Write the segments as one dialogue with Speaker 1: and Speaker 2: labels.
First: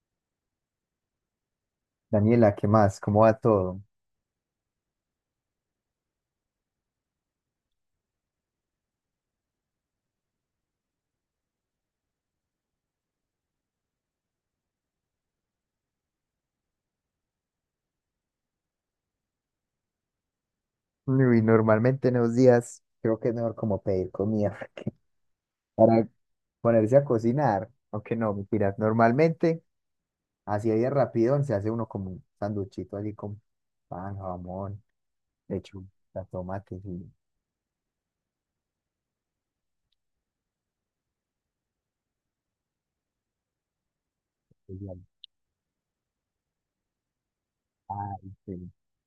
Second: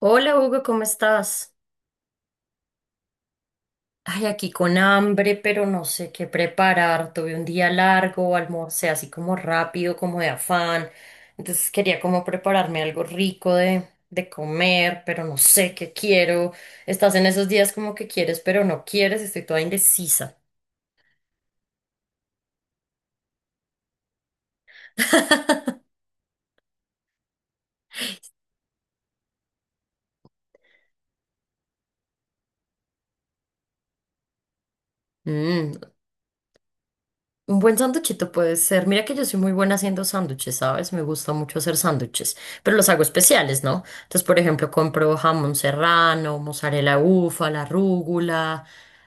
Speaker 1: Hola Hugo, ¿cómo estás?
Speaker 2: Daniela, ¿qué más? ¿Cómo va todo?
Speaker 1: Ay, aquí con hambre, pero no sé qué preparar. Tuve un día largo, almorcé así como rápido, como de afán. Entonces quería como prepararme algo rico de comer, pero no sé qué quiero. Estás en esos días como que quieres, pero no quieres. Estoy toda indecisa.
Speaker 2: Uy, normalmente en los días creo que es mejor como pedir comida para ponerse a cocinar, aunque no, mentiras. Normalmente, así de rápido, se hace uno como un sanduchito así con pan, jamón,
Speaker 1: Mm.
Speaker 2: lechuga, tomates y,
Speaker 1: Un buen sándwichito puede ser. Mira que yo soy muy buena haciendo sándwiches, ¿sabes? Me gusta mucho hacer sándwiches, pero los hago especiales, ¿no? Entonces, por ejemplo,
Speaker 2: y al-
Speaker 1: compro jamón serrano, mozzarella, la
Speaker 2: ah, este,
Speaker 1: rúgula,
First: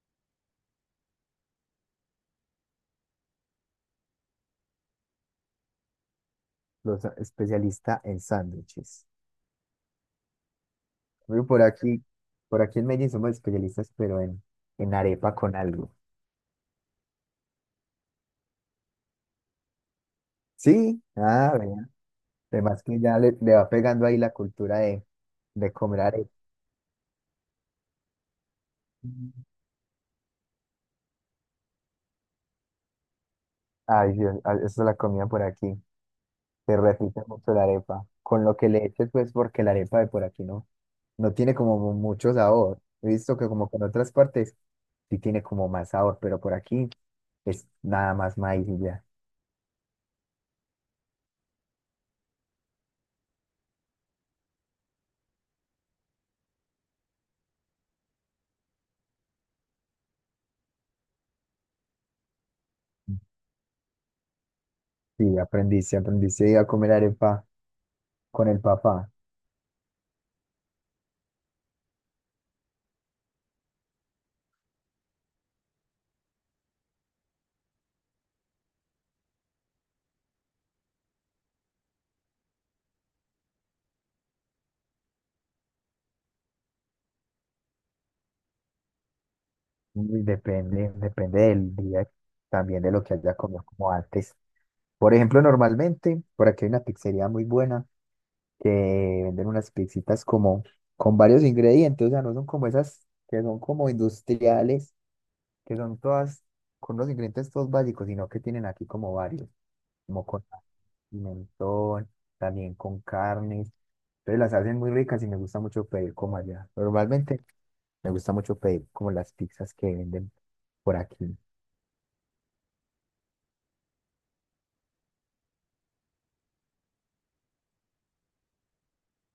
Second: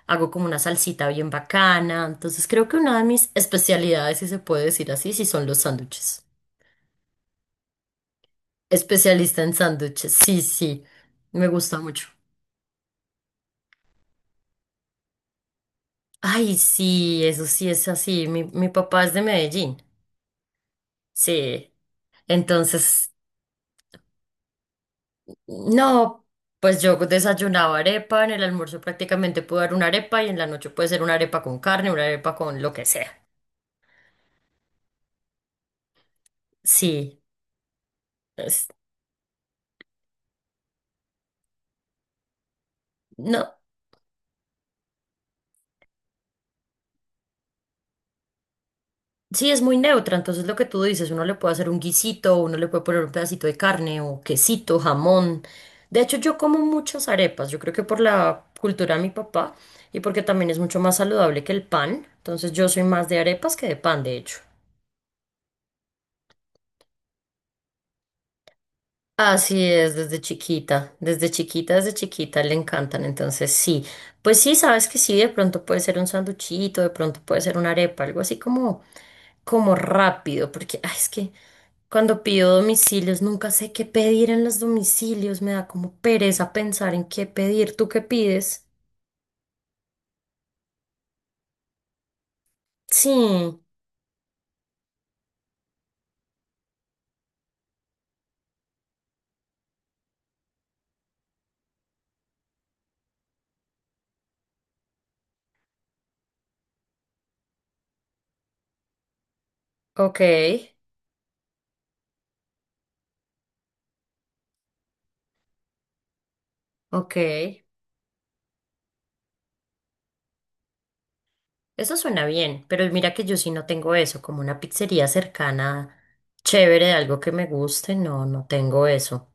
Speaker 1: hago como una salsita bien bacana. Entonces, creo que una de mis especialidades, si se puede decir así, sí son los sándwiches.
Speaker 2: los especialistas en sándwiches.
Speaker 1: Especialista en sándwiches, sí, sí,
Speaker 2: Uy,
Speaker 1: me
Speaker 2: por
Speaker 1: gusta
Speaker 2: aquí,
Speaker 1: mucho.
Speaker 2: por aquí en Medellín somos especialistas, pero en arepa con algo.
Speaker 1: Ay, sí, eso sí es así. Mi papá es de Medellín.
Speaker 2: Sí, ah,
Speaker 1: Sí.
Speaker 2: vea. Además que
Speaker 1: Entonces,
Speaker 2: ya le va pegando ahí la cultura de comer
Speaker 1: no,
Speaker 2: arepa.
Speaker 1: pues yo desayunaba arepa, en el almuerzo prácticamente puedo dar una arepa y en la noche puede ser una arepa con carne, una arepa con lo que sea.
Speaker 2: Ay, Dios, ay, esa es la comida por aquí. Se
Speaker 1: Sí,
Speaker 2: repite mucho la arepa. Con lo
Speaker 1: es-
Speaker 2: que le eches, pues, porque la arepa de por aquí no, no tiene como mucho sabor. He visto que
Speaker 1: no,
Speaker 2: como que en otras partes sí tiene como más sabor, pero por aquí es nada más maíz y ya.
Speaker 1: sí es muy neutra, entonces lo que tú dices, uno le puede hacer un guisito, uno le puede poner un pedacito de carne o quesito, jamón. De hecho, yo como muchas arepas, yo creo que por la cultura de mi papá y porque también es mucho más saludable que el pan, entonces yo soy más de arepas que de pan, de hecho.
Speaker 2: Sí, aprendiste, aprendiste a comer arepa con el papá.
Speaker 1: Así es, desde chiquita, desde chiquita, desde chiquita le encantan, entonces sí, pues sí, sabes que sí, de pronto puede ser un sanduchito, de pronto puede ser una arepa, algo así como, como rápido, porque ay, es que cuando pido domicilios nunca sé qué pedir en los domicilios, me da como pereza pensar en qué pedir, ¿tú qué pides?
Speaker 2: Uy, depende, depende del día, también de lo
Speaker 1: Sí,
Speaker 2: que haya comido como antes. Por ejemplo, normalmente por aquí hay una pizzería muy buena que venden unas pizzitas como con varios ingredientes, o sea, no son como esas que son como industriales, que son todas con los ingredientes todos básicos, sino que tienen aquí como varios,
Speaker 1: ok,
Speaker 2: como con pimentón, también con carnes. Entonces las hacen muy ricas y me gusta mucho pedir como allá.
Speaker 1: ok.
Speaker 2: Normalmente me gusta mucho pedir como las pizzas que venden por aquí.
Speaker 1: Eso suena bien, pero mira que yo sí no tengo eso, como una pizzería cercana, chévere, de algo que me guste, no, no tengo eso.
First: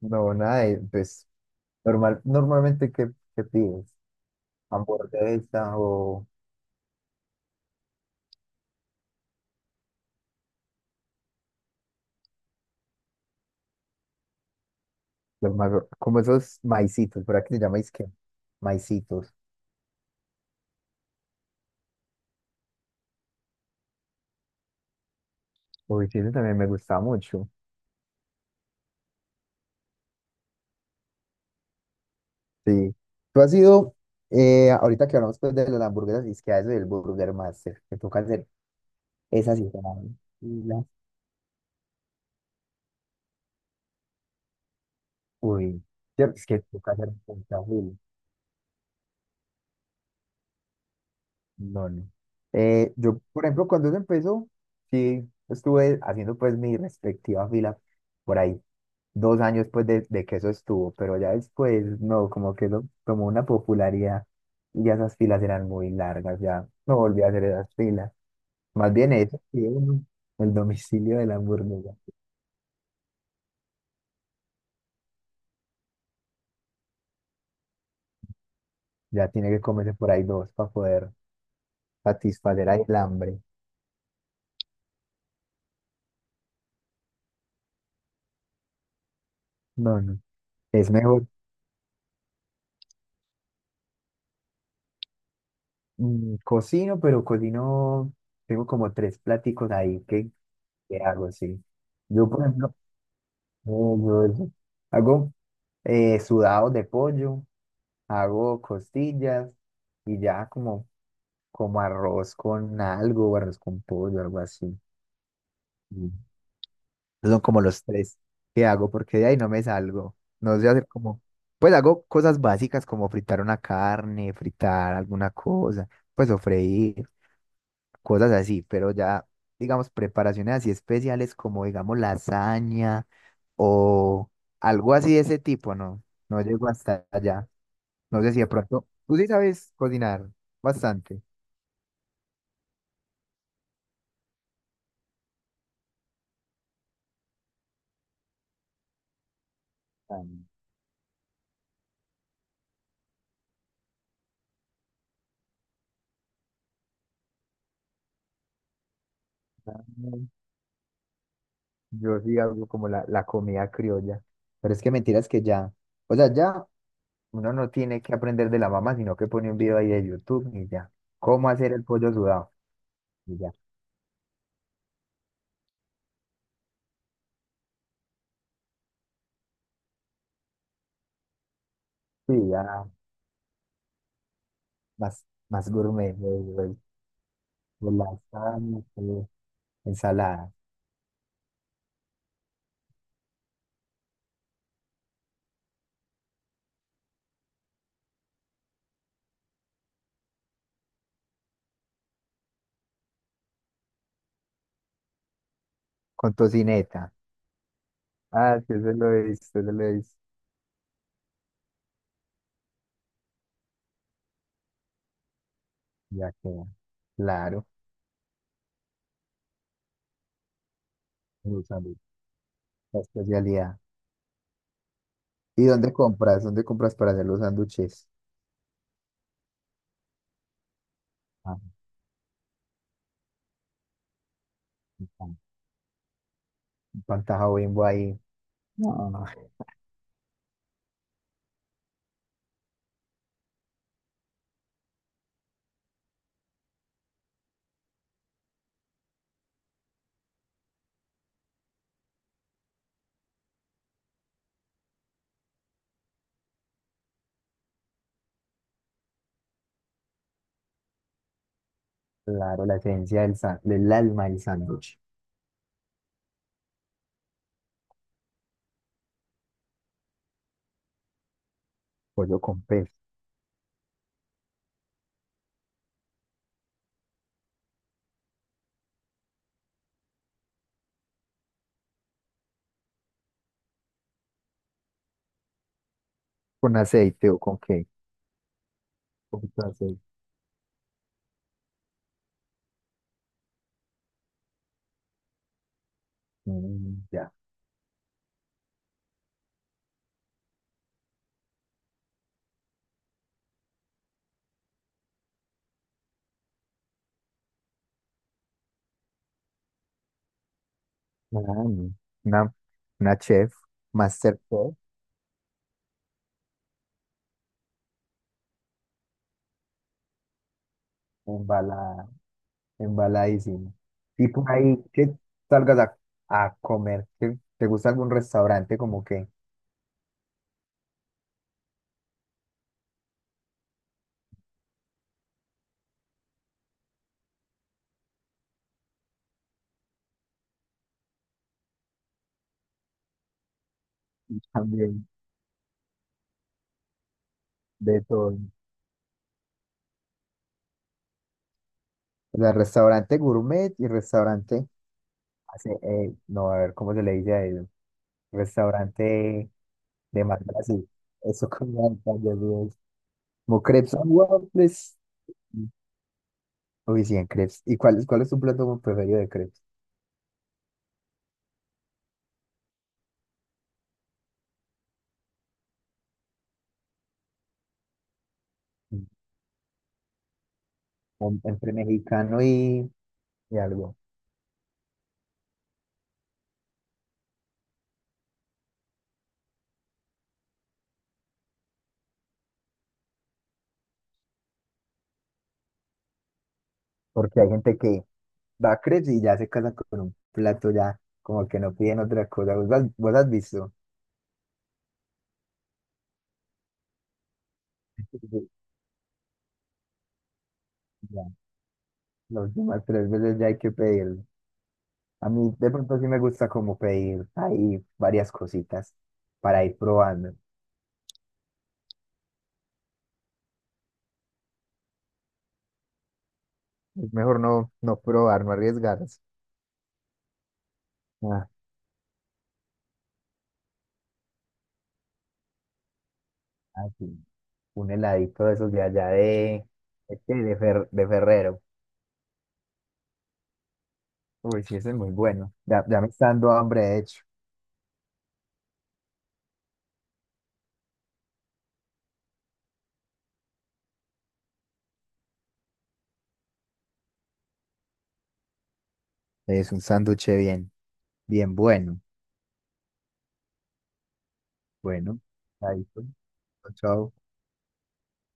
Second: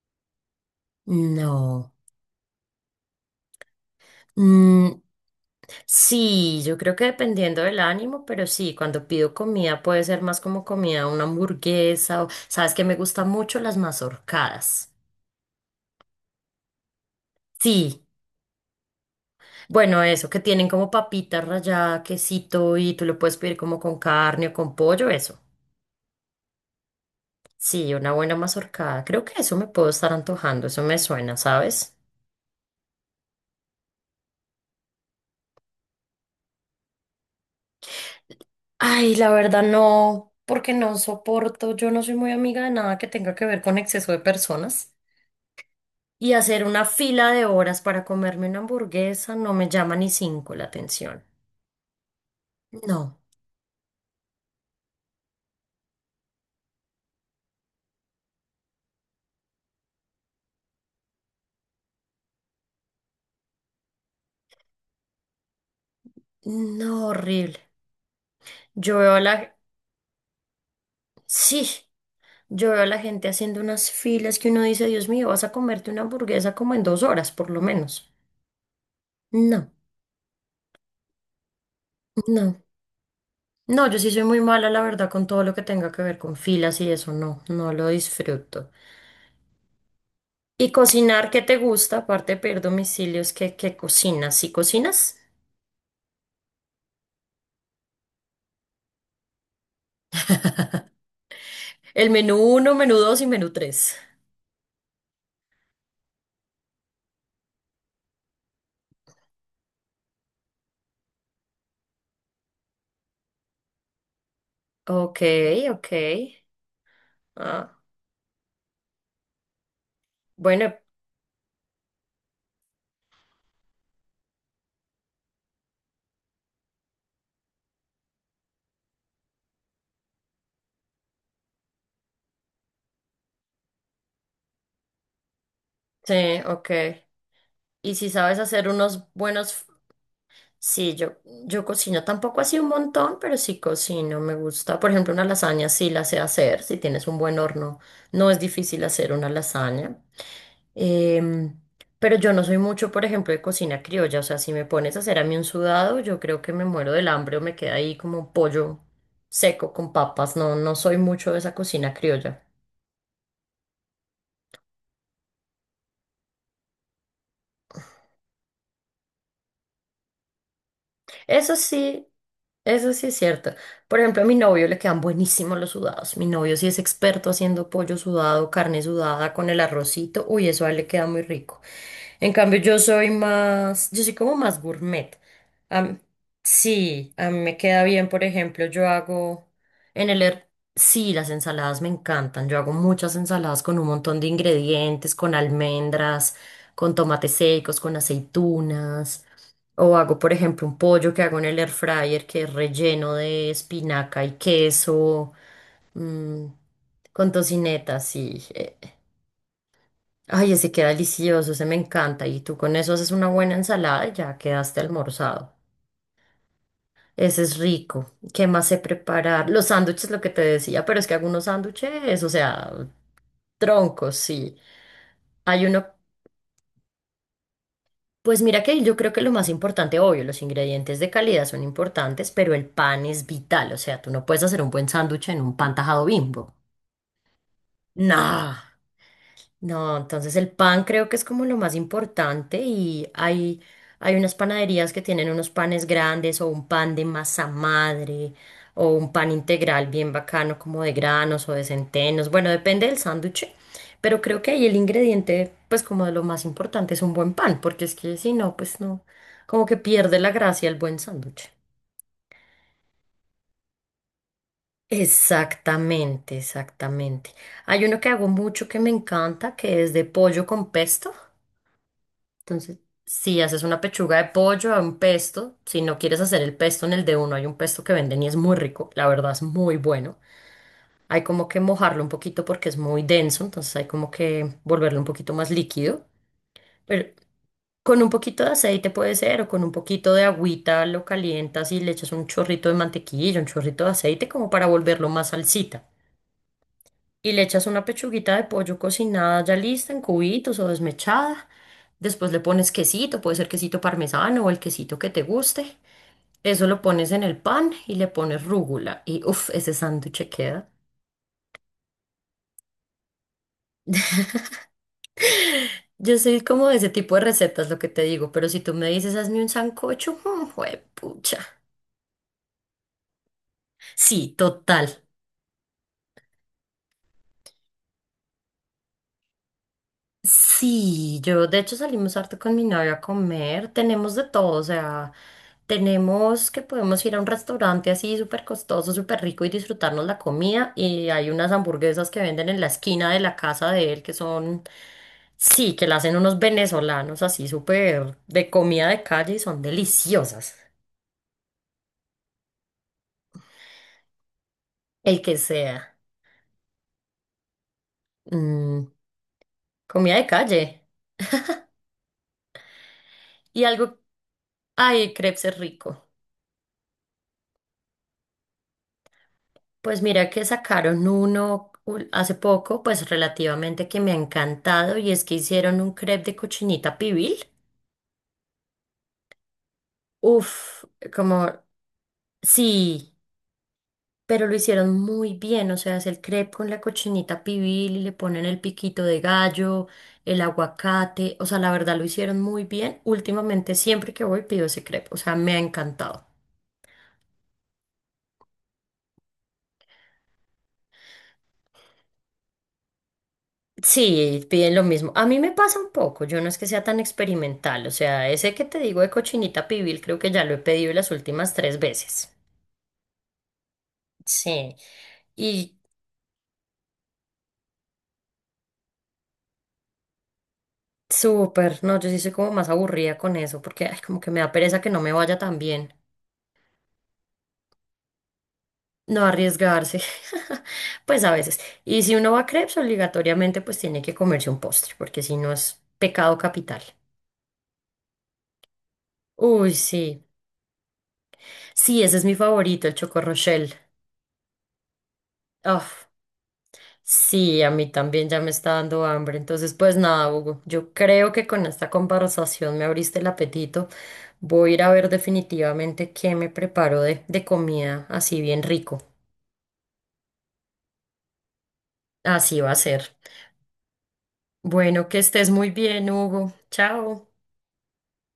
Speaker 2: No, nada, pues
Speaker 1: No.
Speaker 2: normal, normalmente, ¿qué, qué pides?
Speaker 1: Mm,
Speaker 2: ¿Hamburguesa o
Speaker 1: sí, yo creo que dependiendo del ánimo, pero sí, cuando pido comida puede ser más como comida, una hamburguesa o, sabes que me gustan mucho las mazorcadas.
Speaker 2: Como esos maicitos, verdad que se llama? Es
Speaker 1: Sí,
Speaker 2: maicitos.
Speaker 1: bueno, eso, que tienen como papita rallada, quesito y tú lo puedes pedir como con carne o con pollo, eso.
Speaker 2: Uy, sí, eso también me gusta mucho.
Speaker 1: Sí, una buena mazorcada. Creo que eso me puedo estar antojando, eso me suena, ¿sabes?
Speaker 2: Sí. Tú has ido, ahorita que hablamos pues de las hamburguesas, y es que a eso del Burger Master, que toca hacer
Speaker 1: Ay, la
Speaker 2: esas
Speaker 1: verdad
Speaker 2: y esas,
Speaker 1: no,
Speaker 2: y
Speaker 1: porque
Speaker 2: las-
Speaker 1: no soporto, yo no soy muy amiga de nada que tenga que ver con exceso de personas.
Speaker 2: uy,
Speaker 1: Y
Speaker 2: ¿cierto? Es que
Speaker 1: hacer una
Speaker 2: toca hacer
Speaker 1: fila
Speaker 2: un
Speaker 1: de horas para comerme una hamburguesa no me llama ni cinco la atención.
Speaker 2: no, no.
Speaker 1: No,
Speaker 2: Yo, por ejemplo, cuando eso empezó, sí, estuve haciendo pues mi respectiva fila por ahí, dos años pues de que eso estuvo, pero ya después, no, como que eso tomó una popularidad y ya esas filas eran muy largas, ya no
Speaker 1: no,
Speaker 2: volví a hacer
Speaker 1: horrible.
Speaker 2: esas filas. Más
Speaker 1: Yo
Speaker 2: bien
Speaker 1: veo a
Speaker 2: eso,
Speaker 1: la...
Speaker 2: sí, uno, el domicilio de la
Speaker 1: Sí,
Speaker 2: hamburguesa.
Speaker 1: yo veo a la gente haciendo unas filas que uno dice, Dios mío, vas a comerte una hamburguesa como en 2 horas, por lo menos.
Speaker 2: Ya tiene que
Speaker 1: No,
Speaker 2: comerse por ahí dos para poder
Speaker 1: no.
Speaker 2: satisfacer ahí el hambre.
Speaker 1: No, yo sí soy muy mala, la verdad, con todo lo que tenga que ver con filas y eso, no, no lo disfruto.
Speaker 2: No, no.
Speaker 1: ¿Y
Speaker 2: Es mejor
Speaker 1: cocinar qué te gusta? Aparte de pedir domicilios, ¿qué cocinas? ¿Sí cocinas?
Speaker 2: Cocino, pero cocino, tengo como tres pláticos ahí que hago así.
Speaker 1: El
Speaker 2: Yo,
Speaker 1: menú
Speaker 2: por ejemplo,
Speaker 1: uno, menú dos y menú tres.
Speaker 2: yo eso, hago sudados de pollo, hago costillas y ya como, como arroz con algo, o arroz con pollo, algo así.
Speaker 1: Ok, ok.
Speaker 2: Mm. Son como
Speaker 1: Ah,
Speaker 2: los tres que hago porque de ahí no me salgo. No sé
Speaker 1: bueno,
Speaker 2: hacer como, pues hago cosas básicas como fritar una carne, fritar alguna cosa, pues o freír, cosas así, pero ya, digamos, preparaciones así especiales como, digamos, lasaña o algo así de ese tipo, no,
Speaker 1: sí,
Speaker 2: no llego
Speaker 1: ok.
Speaker 2: hasta allá.
Speaker 1: ¿Y si
Speaker 2: No sé
Speaker 1: sabes
Speaker 2: si de
Speaker 1: hacer
Speaker 2: pronto,
Speaker 1: unos
Speaker 2: tú sí
Speaker 1: buenos?
Speaker 2: sabes cocinar
Speaker 1: Sí, yo,
Speaker 2: bastante.
Speaker 1: yo cocino tampoco así un montón, pero sí cocino, me gusta. Por ejemplo, una lasaña sí la sé hacer, si tienes un buen horno, no es difícil hacer una lasaña.
Speaker 2: Tan-
Speaker 1: Em, pero yo no soy mucho, por ejemplo, de cocina criolla, o sea, si me pones a hacer a mí un sudado, yo creo que me muero del hambre o me queda ahí como pollo seco con
Speaker 2: tan-
Speaker 1: papas, no, no soy mucho de esa cocina
Speaker 2: Yo sí
Speaker 1: criolla.
Speaker 2: hago como la comida criolla, pero es que mentiras que ya, o sea, ya uno no tiene que aprender de la mamá, sino que pone un video ahí de YouTube y ya, cómo
Speaker 1: Eso
Speaker 2: hacer el
Speaker 1: sí,
Speaker 2: pollo sudado,
Speaker 1: eso sí es
Speaker 2: y ya,
Speaker 1: cierto. Por ejemplo, a mi novio le quedan buenísimos los sudados. Mi novio sí es experto haciendo pollo sudado, carne sudada con el arrocito. Uy, eso a él le queda muy rico. En
Speaker 2: sí,
Speaker 1: cambio, yo
Speaker 2: ya,
Speaker 1: soy más, yo soy como más gourmet.
Speaker 2: más, más
Speaker 1: Am-
Speaker 2: gourmet, güey, güey,
Speaker 1: sí, a mí me queda
Speaker 2: con
Speaker 1: bien, por ejemplo,
Speaker 2: lasaña,
Speaker 1: yo hago en
Speaker 2: ensalada
Speaker 1: sí, las ensaladas me encantan. Yo hago muchas ensaladas con un montón de ingredientes, con almendras, con tomates secos, con aceitunas. O hago, por ejemplo, un pollo que hago en el air fryer que es relleno de espinaca y queso,
Speaker 2: con
Speaker 1: mm,
Speaker 2: tocineta.
Speaker 1: con tocineta, sí.
Speaker 2: Ah, sí, eso lo he visto, eso lo he visto.
Speaker 1: Ay, ese queda delicioso, ese me encanta. Y tú con eso haces una buena ensalada y ya quedaste almorzado.
Speaker 2: Ya queda.
Speaker 1: Ese es
Speaker 2: Claro,
Speaker 1: rico. ¿Qué más sé preparar? Los sándwiches, lo que te decía, pero es que hago unos
Speaker 2: los sándwiches,
Speaker 1: sándwiches, o sea,
Speaker 2: la especialidad.
Speaker 1: troncos, sí.
Speaker 2: ¿Y
Speaker 1: Hay uno.
Speaker 2: dónde compras? ¿Dónde compras para hacer los sándwiches?
Speaker 1: Pues mira que yo creo que lo más importante, obvio, los ingredientes de calidad
Speaker 2: Ah,
Speaker 1: son importantes, pero el pan es vital. O sea, tú no puedes hacer un buen sándwich
Speaker 2: pan-
Speaker 1: en un pan tajado Bimbo.
Speaker 2: Pantaja Bimbo ahí.
Speaker 1: No.
Speaker 2: No,
Speaker 1: No, entonces el pan creo que es como lo más importante y hay unas panaderías que tienen unos panes grandes o un pan de masa madre o un pan integral bien bacano como de granos o de centenos. Bueno, depende del sándwich, pero creo que ahí el ingrediente pues como de lo más importante es un buen pan, porque es que si no, pues no, como que pierde la gracia el buen sándwich.
Speaker 2: claro, la esencia del alma del sándwich.
Speaker 1: Exactamente, exactamente. Hay uno que hago mucho que me encanta, que es de pollo con pesto.
Speaker 2: Pollo con
Speaker 1: Entonces,
Speaker 2: pez.
Speaker 1: si haces una pechuga de pollo a un pesto, si no quieres hacer el pesto en el de uno, hay un pesto que venden y es muy rico, la verdad es muy bueno. Hay como que mojarlo un poquito porque es muy denso, entonces hay como que volverlo un poquito más líquido.
Speaker 2: ¿Con
Speaker 1: Pero
Speaker 2: aceite o con qué?
Speaker 1: con un poquito de aceite puede
Speaker 2: Un
Speaker 1: ser, o
Speaker 2: poquito
Speaker 1: con
Speaker 2: de
Speaker 1: un
Speaker 2: aceite.
Speaker 1: poquito de agüita lo calientas y le echas un chorrito de mantequilla, un chorrito de aceite como para volverlo más salsita
Speaker 2: Mm, ya.
Speaker 1: y
Speaker 2: Ah,
Speaker 1: le echas una pechuguita de pollo cocinada ya lista en cubitos o desmechada. Después le pones quesito, puede ser quesito parmesano o el quesito que te guste. Eso lo pones en el pan y le pones rúgula y uff, ese sándwich queda.
Speaker 2: no. Una, una chef, master chef,
Speaker 1: Yo soy como de ese tipo de recetas, lo que te digo, pero si tú me dices, hazme un sancocho, mm, juepucha.
Speaker 2: embalada. Embaladísimo. Y
Speaker 1: Sí,
Speaker 2: por ahí
Speaker 1: total.
Speaker 2: que salgas a comer, que te gusta algún restaurante como que
Speaker 1: Sí, yo de hecho salimos harto con mi novia a comer, tenemos de todo, o sea, tenemos que podemos ir a un restaurante así súper costoso, súper rico y disfrutarnos la comida y hay unas hamburguesas que venden en la esquina de la casa de él que son,
Speaker 2: también
Speaker 1: sí, que la hacen unos venezolanos así
Speaker 2: de
Speaker 1: súper
Speaker 2: todo.
Speaker 1: de comida de calle y son deliciosas,
Speaker 2: O sea, restaurante gourmet y restaurante,
Speaker 1: el que
Speaker 2: así,
Speaker 1: sea.
Speaker 2: no, a ver, ¿cómo se le dice a ello?
Speaker 1: Mm,
Speaker 2: Restaurante
Speaker 1: comida
Speaker 2: de
Speaker 1: de
Speaker 2: más
Speaker 1: calle
Speaker 2: así. Eso como como
Speaker 1: y
Speaker 2: Crepes
Speaker 1: algo,
Speaker 2: and Waffles.
Speaker 1: ay, crepes es rico.
Speaker 2: Uy, sí, en crepes. Y cuál, ¿cuál es tu plato preferido de crepes?
Speaker 1: Pues mira que sacaron hace poco, pues relativamente, que me ha encantado, y es que hicieron un crepe de cochinita pibil.
Speaker 2: Mm,
Speaker 1: Uf, como
Speaker 2: Entre mexicano
Speaker 1: sí,
Speaker 2: y algo.
Speaker 1: pero lo hicieron muy bien, o sea, es el crepe con la cochinita pibil y le ponen el piquito de gallo, el aguacate, o sea, la verdad lo hicieron muy bien. Últimamente siempre que voy pido ese crepe, o sea, me ha encantado.
Speaker 2: Porque hay gente que va crepes y ya se casan con un plato ya, como que no piden otra cosa. Vos has visto?
Speaker 1: Sí, piden lo mismo. A mí me pasa un poco, yo no es que sea tan experimental, o sea, ese que
Speaker 2: Sí,
Speaker 1: te digo de cochinita pibil creo que ya lo he pedido las
Speaker 2: ya,
Speaker 1: últimas 3 veces.
Speaker 2: las últimas tres veces ya hay que pedirlo.
Speaker 1: Sí,
Speaker 2: A mí de
Speaker 1: y
Speaker 2: pronto sí me gusta como pedir ahí varias cositas para ir probando.
Speaker 1: súper, no, yo sí soy como más aburrida con eso, porque ay, como que me da pereza que no me vaya tan bien,
Speaker 2: Es mejor no, no probar, no arriesgarse.
Speaker 1: no arriesgarse, pues a
Speaker 2: Ah,
Speaker 1: veces. Y si uno va a crepes, obligatoriamente pues tiene que comerse un postre, porque si no es pecado capital.
Speaker 2: ah, sí, un heladito de esos de allá
Speaker 1: Uy,
Speaker 2: de,
Speaker 1: sí,
Speaker 2: qué, de Ferrero.
Speaker 1: sí, ese es mi favorito, el Choco Rochelle.
Speaker 2: Uy, sí, ese es muy bueno. Ya, ya me
Speaker 1: Uf.
Speaker 2: está dando hambre, de hecho.
Speaker 1: Sí, a mí también ya me está dando hambre. Entonces, pues nada, Hugo, yo creo que con esta conversación me abriste el apetito. Voy a ir a ver definitivamente qué me preparo de comida así bien rico.
Speaker 2: Es un sándwich bien, bien bueno.
Speaker 1: Así va a ser. Bueno, que
Speaker 2: Bueno,
Speaker 1: estés muy
Speaker 2: ahí pues.
Speaker 1: bien, Hugo.
Speaker 2: Chao.
Speaker 1: Chao.